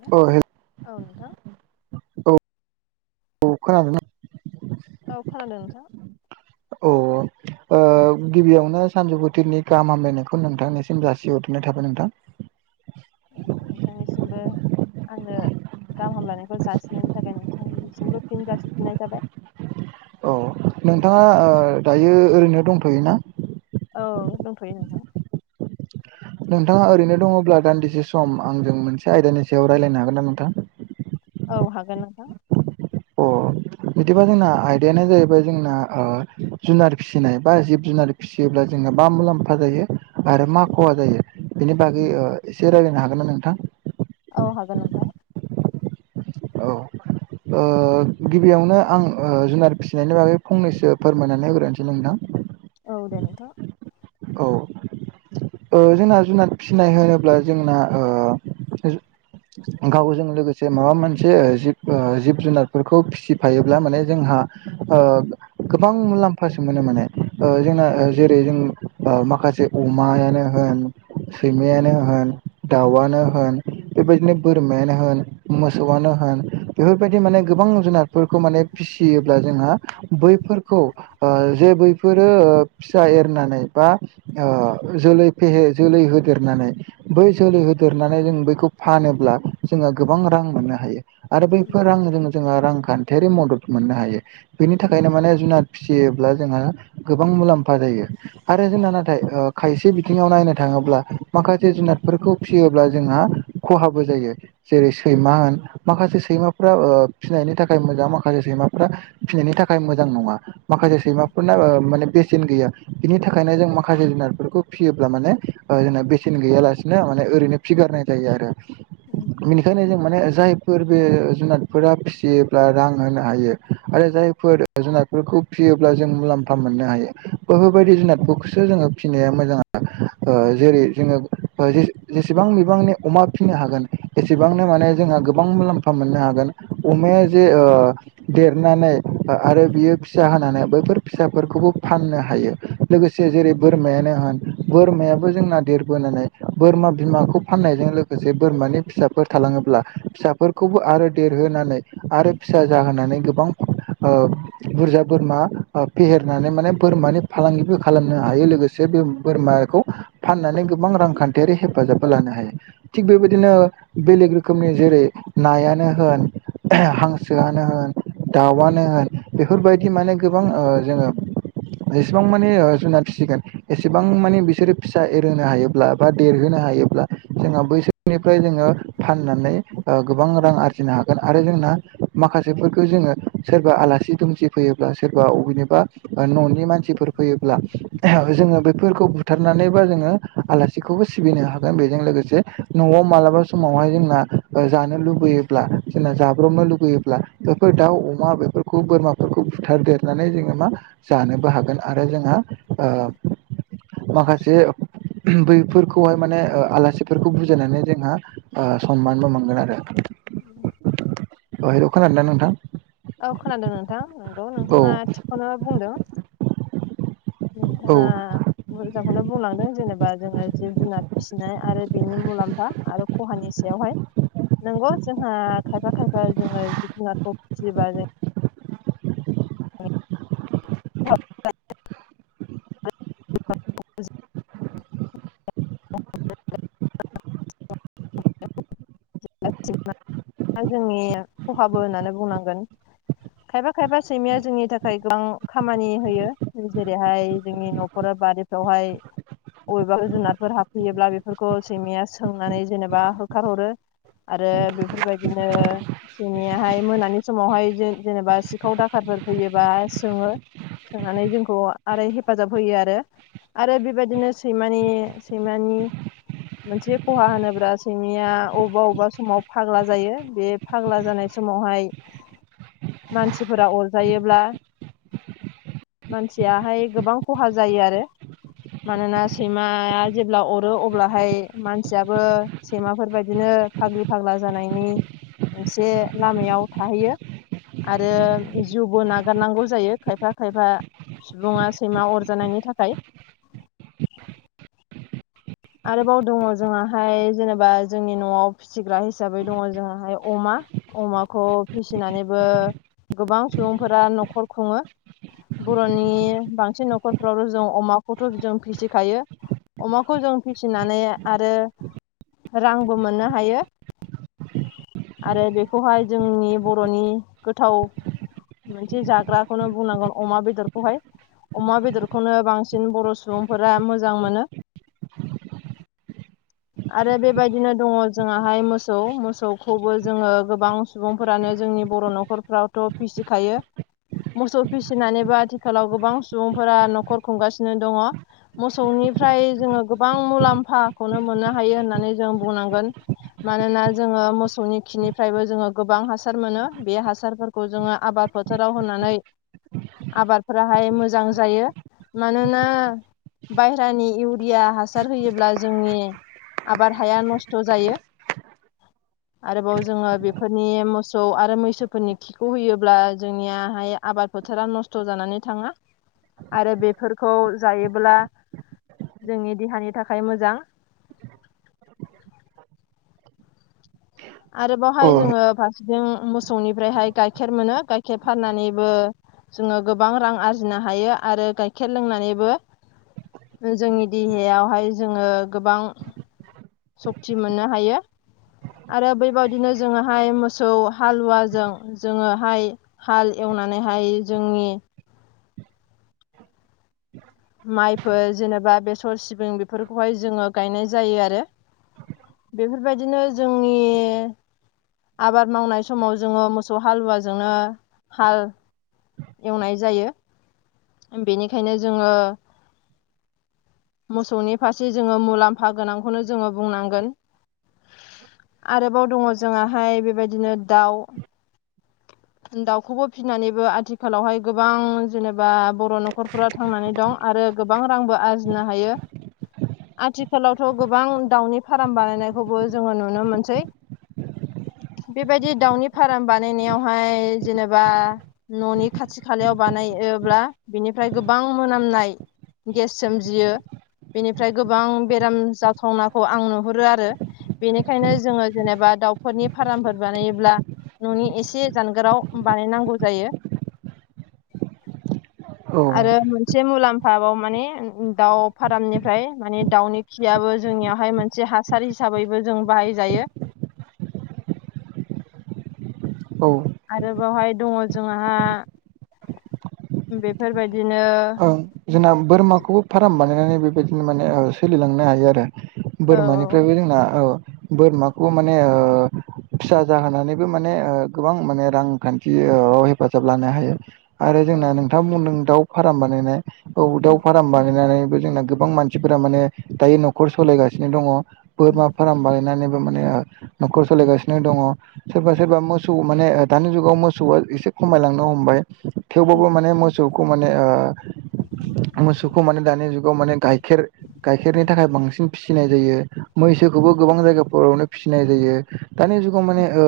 औ नोंथां औ औ खोनादोंना औ खोनादों नोंथां। औ ओ गिबियावनो सानजौफुथिरनि गाहाम हामलायनायखौ नोंथांनिसिम जासिहरग्रोनाय थाबाय नोंथां। नोंथांनिसिमबो आंनो गाहाम हामलायानायखौ जासिननायनि थाखाय नोंथांनिसिमबो फिन जासिफिननाय थाबाय औ नोंथाङा ओ दायो ओरैनो दंथ'योना औ दंथ'यो नोंथां नोंथाङा ओरैनो दङब्ला दान्दिसे सम आंजों मोनसे आयदानि सायाव रायज्लायनो हागोन ना नोंथां औ हागोन नोंथां अ बिदिबा जोंना आयदायानो जाहैबाय जोंना ओ जुनार फिसिनाय बा जिब जुनार फि फिसियोब्ला जोंहा मा मुलाम्फा जायो आरो मा खहा जायो बेनि बागै ओ एसे रायज्लायनो हागोन ना नोंथां औ हागोन नोंथां औ ओ गिबियावनो आं ओ जुनार फिसिनायनि बागै फंनैसो फोरमायनानै होग्रोनोसै नोंथां औ दे नोंथां औ ओ जोंना जुनाद फिसिनाय होनोब्ला जोंना ओ गावजों लोगोसे माबा मोनसे जिब ओ जिब जुनारफोरखौ फिसिफायोब्ला माने जोंहा ओ गोबां मुलाम्फासो मोनो माने ओ जोंना जेरै जों ओ माखासे अमायानो होन, सैमायानो होन, दाउआनो होन बेबायदिनो बोरमायानो होन मोसौआनो होन बेफोरबायदि माने गोबां जुनारफोरखौ माने फिसियोब्ला जोंहा बैफोरखौ ओ जे बैफोरो ओ फिसा एरनानै बा ओ जोलैे फेहे जोलै होदेरनानै बै जोलै होदेरनानै जों बैखौ फानोब्ला जोङो गोबां रां मोननो हायो आरो बैफोर रांजों जोङो रांखान्थियारि मदद मोननो हायो बेनि थाखायनो माने जुनाद फिसियोब्ला जोंहा गोबां मुलाम्फा जायो। आरो जोंना नाथाय ओ खायसे बिथिङाव नायनो थाङोब्ला माखासे जुनादफोरखौ फिसियोब्ला जोंहा खहाबो जायो जेरै सैमा होन माखासे सैमाफ्रा ओ फिसिनायनि थाखाय मोजां माखासे सैमाफ्रा फिसिनायनि थाखाय मोजां नङा। माखासे सैमाफोरना ओ माने बेसेन गैया बिनि थाखायनो जों माखासे जुनारफोरखौ फिसियोब्ला माने जोंना बेसेन गैयालासेनो माने ओरैनो फिगारनाय जायो आरो उम बेनिखायनो जों माने जायफोर बे जुनारफोरा फिसियोब्ला रां होनो हायो आरो जायफोर जुनारफोरखौ फियोब्ला जों मुलाम्फा मोननो हायो बैफ फोरबायदि जुनादफोरखौसो जोङो फिसिनाया मोजां जेरै जोङो जेसेबां बिबांनि अमा फिसिनो हागोन एसेबांनो माने जोंहा गोबां मुलाम्फा मोननो हागोन। अमाया जे ओ देरनानै आरो बियो फिसा होनानै बैफोर फिसाफोरखौबो फाननो हायो। लोगोसे जेरै बोरमायानो होन बोरमायाबो जोंना देरबोनानै बोरमा बिमाखौ फाननायजों लोग माखासे बोरमानि फिसाफोर थाङोब्ला फिसाफोरखौबो आरो देरहोनानै आरो फिसा जाहोनानै गोबां बुरजा बोरमा फेहेरनानै माने बोरमानि फालांगिबो खालामनो हायो लोगोसे बे बोरमाखौ फाननानै गोबां रांखान्थियारि हेफाजाबबो लानो हायो। थिग बेबायदिनो बेलेग रोखोमनि जेरै नायानो होन हांसोआनो होन दाउआनो होन बेफोरबायदि माने गोबां जोङो जेसेबां माने जुनाद फिसिगोन एसेबां माने बिसोरो फिसा एरहोनो हायोब्ला बा देरहोनो हायोब्ला जोंहा बैसोरनिफ्राय जोङो फाननानै गोबां रां आरजिनो हागोन आरो जोंना माखासेफोरखौ जोङो सोरबा आलासि दुमसि फैयोब्ला सोरबा अबेनिबा न'नि मान सिफोर फैयोबा जों बुथारनानै बा जोङो आलासिखौबो सिबिनो हागोन बेजों लोगोसे न'आव मालाबा समावहाय जोंना जानो लुबैयो ब्ला जोंना जाब्रबनो लुबैयोब्ला बेफोर दाउ अमा बेफोरखौ बोरमाफोरखौ बुथारदेरनानै जोङो मा जानोबो हागोन आरो जोंहा माखासे बैफोरखौहाय माने ओ आलासिफोरखौ बुजायनानै जोंहा ओ सनमानबो मोनगोन आरो। [inaudible] अ हेल' खोनादों ना नोंथां? औ खोनादों नोंथां नंगौ औ नोंथाङा थिगखौनो बुंदों। नोंथां औ आ मोजांखौनो बुंलांदों जेनेबा जोङो जिब जुनार फिसिनाय आरो बेनि मुलाम्फा आरो खहानि सायावहाय नंगौ जोंहा खायफा खायफा जोङो जिब जुनारखौ फिसियोबा जों [inaudible] [inaudible] [unintelligible] दा जोंनि खहाबो होननानै बुंनांगोन। खायफा खायफा सैमाया जोंनि थाखाय गोबां खामानि होयो जेरैहाय जोंनि न'खराव बारि बेवहाय बबेबा जुनारफोर हाबफैयोब्ला बेफोरखौ सैमाया सोंनानै जेनेबा बा होखारहरो आरो बेफोरबायदिनो सैमयाहाय मोनानि समावहाय जे-जेनेबा सिखाव दाखारफोर फैयोबा सोङो। सोंनानै जोंखौ आरो हेफाजाब होयो आरो। आरो बेबायदिनो सैमानि सैमानि मोनसे खहा होनोब्ला सिमिया अबेबा अबेबा समाव फाग्ला जायो बे फाग्ला जानाय समावहाय मानसिफोरा अरजायोब्ला मानसियाहाय गोबां खहा जायो आरो। मानोना सैमाया जेब्ला अरो अब्लाहाय मानसियाबो सैमाफोरबायदिनो फाग्लि फाग्ला जानायनि मोनसे लामायाव थाहैयो। आरो जिउबो नागारनांगौ जायो खायफा खायफा सुबुङा सैमा अरजानायनि थाखाय। आरोबाव दङ जोंहाहाय जेनेबा जोंनि न'आव फिसिग्रा हिसाबै दङ जोंहाय अमा। अमाखौ फिसिनानैबो गोबां सुबुंफोरा न'खर खुङो। बर'नि बांसिन न'खरफ्राव' जों अमाखौथ' जों फिसिखायो अमाखौ जों फिसिनानै आरो रांबो मोननो हायो। आरो बेखौहाय जोंनि बर'नि गोथाव मोनसे जाग्राखौनो बुंनांगोन अमा बेदरखौहाय। अमा बेदरखौनो बांसिन बर' सुबुंफोरा मोजां मोनो आरो बेबायदिनो दङ जोंाहाय मोसौ मोसौखौबो जोङो गोबां सुबुंफोरानो जोंनि बर' न'खरफ्रावथ' फिसिखायो मोसौ फिसिनानैबो आथिखालाव गोबां सुबुंफोरा न'खर खुंगासिनो दङ। मोसौनिफ्राय जोङो गोबां मुलाम्फाखौनो मोननो हायो होननानै जों बुंनांगोन। मानोना जोङो मोसौनि खिनिफ्रायबो जोङो गोबां हासार मोनो बे हासारफोर खौ जोङो आबाद फोथाराव होनानै आबादफोराहाय मोजां जायो मानोना बायहेरानि इउरिया हासार होयोब्ला जोंनि आबाद हाया नस्थ' जायो। आरोबाव जोङो बेफोरनि मोसौ आरो मैसोफोरनि बिखौ होयोब्ला जोंनियाहाय आबाद फोथारा नस्थ' जानानै थाङा। आरो बेफोरखौ जायोब्ला जोंनि देहानि थाखाय मोजां। आरो बावहाय जोङो फारसेथिं मोसौनिफ्रायहाय गाइखेर मोनो गाइखेर फाननानैबो जोङो गोबां रां आरजिनो हायो आरो गाइखेर लोंनानैबो जोंनि देहायावहाय जोङो गोबां सक्ति मोननो हायो। आरो बेबायदिनो जोङोहाय मोसौ हालुवाजों जोङोहाय हाल एवनानैहाय जोंनि माइफोर जेनेबा बेसर सिबिं बेफोरखौहाय जोङो गायनाय जायो आरो बेफोरबायदिनो जोंनि आबाद मावनाय समाव जोङो मोसौ हालुवाजोंनो हाल एवनाय जायो बेनिखायनो जोङो मोसौनि फारसे जोङो मुलाम्फा गोनांखौनो जोङो बुंनांगोन आरोबाव दङ जोंाहाय बेबायदिनो दाउ दाउखौबो फिसिनानैबो आथिखालावहाय गोबां जेनेबा बर' न'खरफोरा थांनानै दं आरो गोबां रांबो आरजिनो हायो। आथिखालावथ' गोबां दाउनि फार्म बानायनायखौबो जोङो नुनो मोनसै। बेबायदि दाउनि फार्म बानायनायावहाय जेनेबा न'नि खाथि खालायाव बानायोब्ला बिनिफ्राय गोबां मोनामनाय गेस सोमजियो बेनिफ्राय गोबां बेराम जाथावनाखौ आं नुहुरो आरो बेनिखायनो जोङो जेनेबा दाउफोरनि फार्मफोर बानायोब्ला न'नि एसे जानगाराव बानायनांगौ जायो। औ आरो मोनसे मुलाम्फााव माने दाउ फारमनिफ्राय माने दाउनि खियाबो जोंनियावहाय मोनसे हासार हिसाबैबो जों बाहाय जायो। औ। आरोबावहाय दङ जोंहा बेफोरबायदिनो ओं जोंना बोरमाखौबो फार्म बानायनानै बेबायदिनो माने सोलिलांनो हायो आरो। औ बोरमानिफ्रायबो जोंना औ बोरमाखौ माने ओ फिसा जाहोनानैबो माने ओ गोबां माने रांखान्थि ओ हेफाजाब लानो हायो। आरो जोंना नोंथां बुंदों दाउ फार्म बानायनाय औ दाउ उम फार्म बानायनानैबो जोंना गोबां मानसि मानसिफोरा माने दायो न'खर सालायगासिनो दङ उम बोरमा फार्म बानायनानैबो माने न'खर सोलिगासिनो दङ। सोरबा सोरबा मोसौ माने दानि जुगाव मोसौआ एसे खमायलांनो हमबाय थेव बाब माने मोसौ ने ओ मोसौखौ माने दानि जुगाव माने गाइखेर गाइखेरनि थाखाय बांसिन फिसिनाय जायो। मैसोखौबो गोबां जायगाफोरावनो फिसिनाय जायो दानि जुगाव माने ओ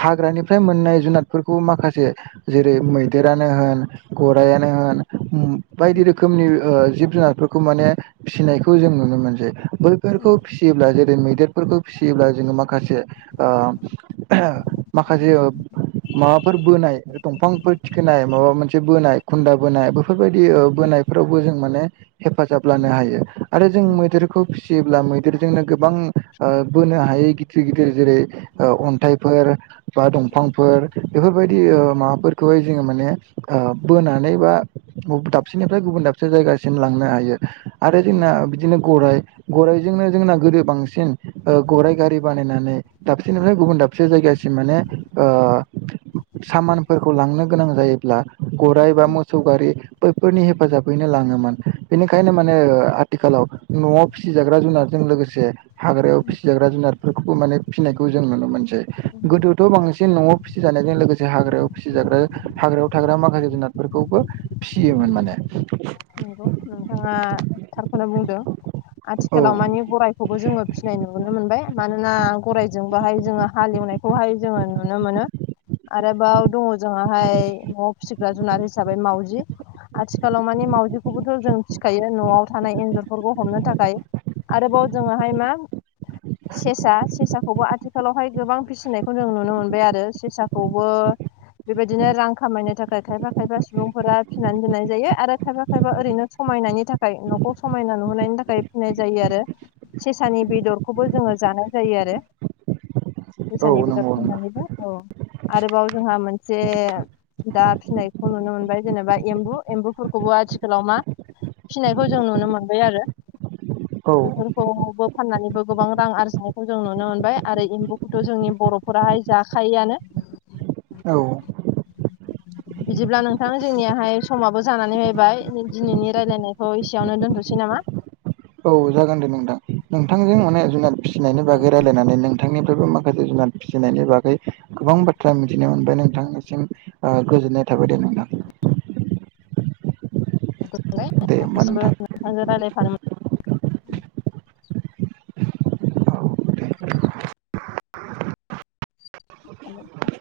हाग्रानिफ्राय मोननाय जुनादफोरखौ माखासे जेरै मैदेरानो होन ग फायानो होन बायदि रोखोमनि ओ जिब जुनारफोरखौ माने फिसिनायखौ जों नुनो मोनसै उम बैफोरखौ फि फिसियोब्ला जेरै मैदेरफोरखौ फिसियोब्ला जोङो माखासे ओ माखासे ज माबाफोर बोनाय दंफांफोर थिखोनाय माबा मोनसे बोनाय। खुन्दा बोनाय बेफोरबायदि बोनायफोरावबो जों माने हेफाजाब लानो हायो आरो जों मैदेरखौ फि फिसियोब्ला मैदेरजोंनो गोबां बोनो हायै गिदिर गिदिर जेरै अन्थाइफोर। बा दंफांफोर बेफोरबायदि ओ माबाफोरखौहाय जोङो माने ओ बोनानै बा दाबसेनिफ्राय गुबुन दाबसे जायगासिम लांनो हायो। आरो जोंना बिदिनो गराइ गराइजोंनो जोंना गोदो बांसिन गराइ गारि बानायनानै दाबसेनिफ्रायै गुबुन दाबसे जायगासिम माने ओ सामानफोरखौ लांनो गोनां जायोब्ला गराइ बा मोसौ गारि बैफोरनि हेफाजाबैनो लाङोमोन बेनिखायनो माने ओ आ आथिखालाव न'आव फिसिजाग्रा जुनारजों लोगोसे हाग्रायाव फिसिजाग्रा जुनारफोरखौबो माने फिसिनायखौ जों नुनो मोनसै गोदोथ' बांसिन न'आव फिसि जानायजों लोगोसे हाग्रायाव फिसिजाग्रा हाग्रायाव थाग्रा म जुनादफोरखौबो फिसियोमोन माने नंगौ नोंथाङा थारखौनो बुंदों औ आथिखालाव मानि गराय खौबो जोङो फिनाय नुनो मोनबाय मानोना गरायजोंबोहाय जोङो हालेवनायखौहाय जोङो नुनो मोनो। आरोबाव दङ जोंहाहाय न'आव फिसिग्रा जुनार हिसाबै मावाउजि। आथिखालाव मानि मावजिखौबोथ' जों फिखायो न'आव थानाय एन्जरफोरखौ हमनो थाखाय। आरोबाव जोङोहाय मा [inaudible] सेसा सेसाखौबो आथिखालावहाय गोबां फिसिनायखौ जों नुनो मोनबाय आरो सेसाखौबो। बेबायदिनो रां खामायनो थाखाय खायफा खायफा सुबुंफोरा फिनानै दोननाय जायो आरो खायफा खायफा खफायबा ओरैनो समायनायनि थाखाय न'खौ समायना नुहोनायनि थाखाय फिनाय जायो आरो। सेसानि बेदरखौबो जोङो जानाय जायो आरो। [inaudible] फैसानि बेाब नंगौ नोंथां फाननानैबो औ आरोबाव जोंहा मोनसे दा फिनायखौ नुनो मोनबाय जेनेबा एम्बु एम्बुफोरखौबो आथिखाल लाव मा फिसिनायखौ जों नुनो मोनबाय आरो बेफोर औ एबो फाननानैबो गोबां रां आरजिनायखौ जों नुनो मोनबाय आरो एम्बुखौथ' जोंनि बर' नखराहाय जाखायोआनो। औ। बिदिब्ला नोंथां जोंनियाहाय समाबो जानानै फैबाय। दिनैनि रायज्लायनायखौ एसेयावनो दोनथ'सै नामा? औ जागोन दे नोंथां नोंथांजों माने जुनाद फिसिनायनि बागै रायजलायनानै नोंथांनिफ्रायबो माखासे जुनाद फिसिनायनि बागै गोबां बाथ्रा मिथिनो मोनबाय नोंथांनिसिम गोजोननाय थाबाय दे नोंथां। दे होमबा नोंथां नोंथसिमबो नोंथांजों रायज्लायफानो मो [unintelligible]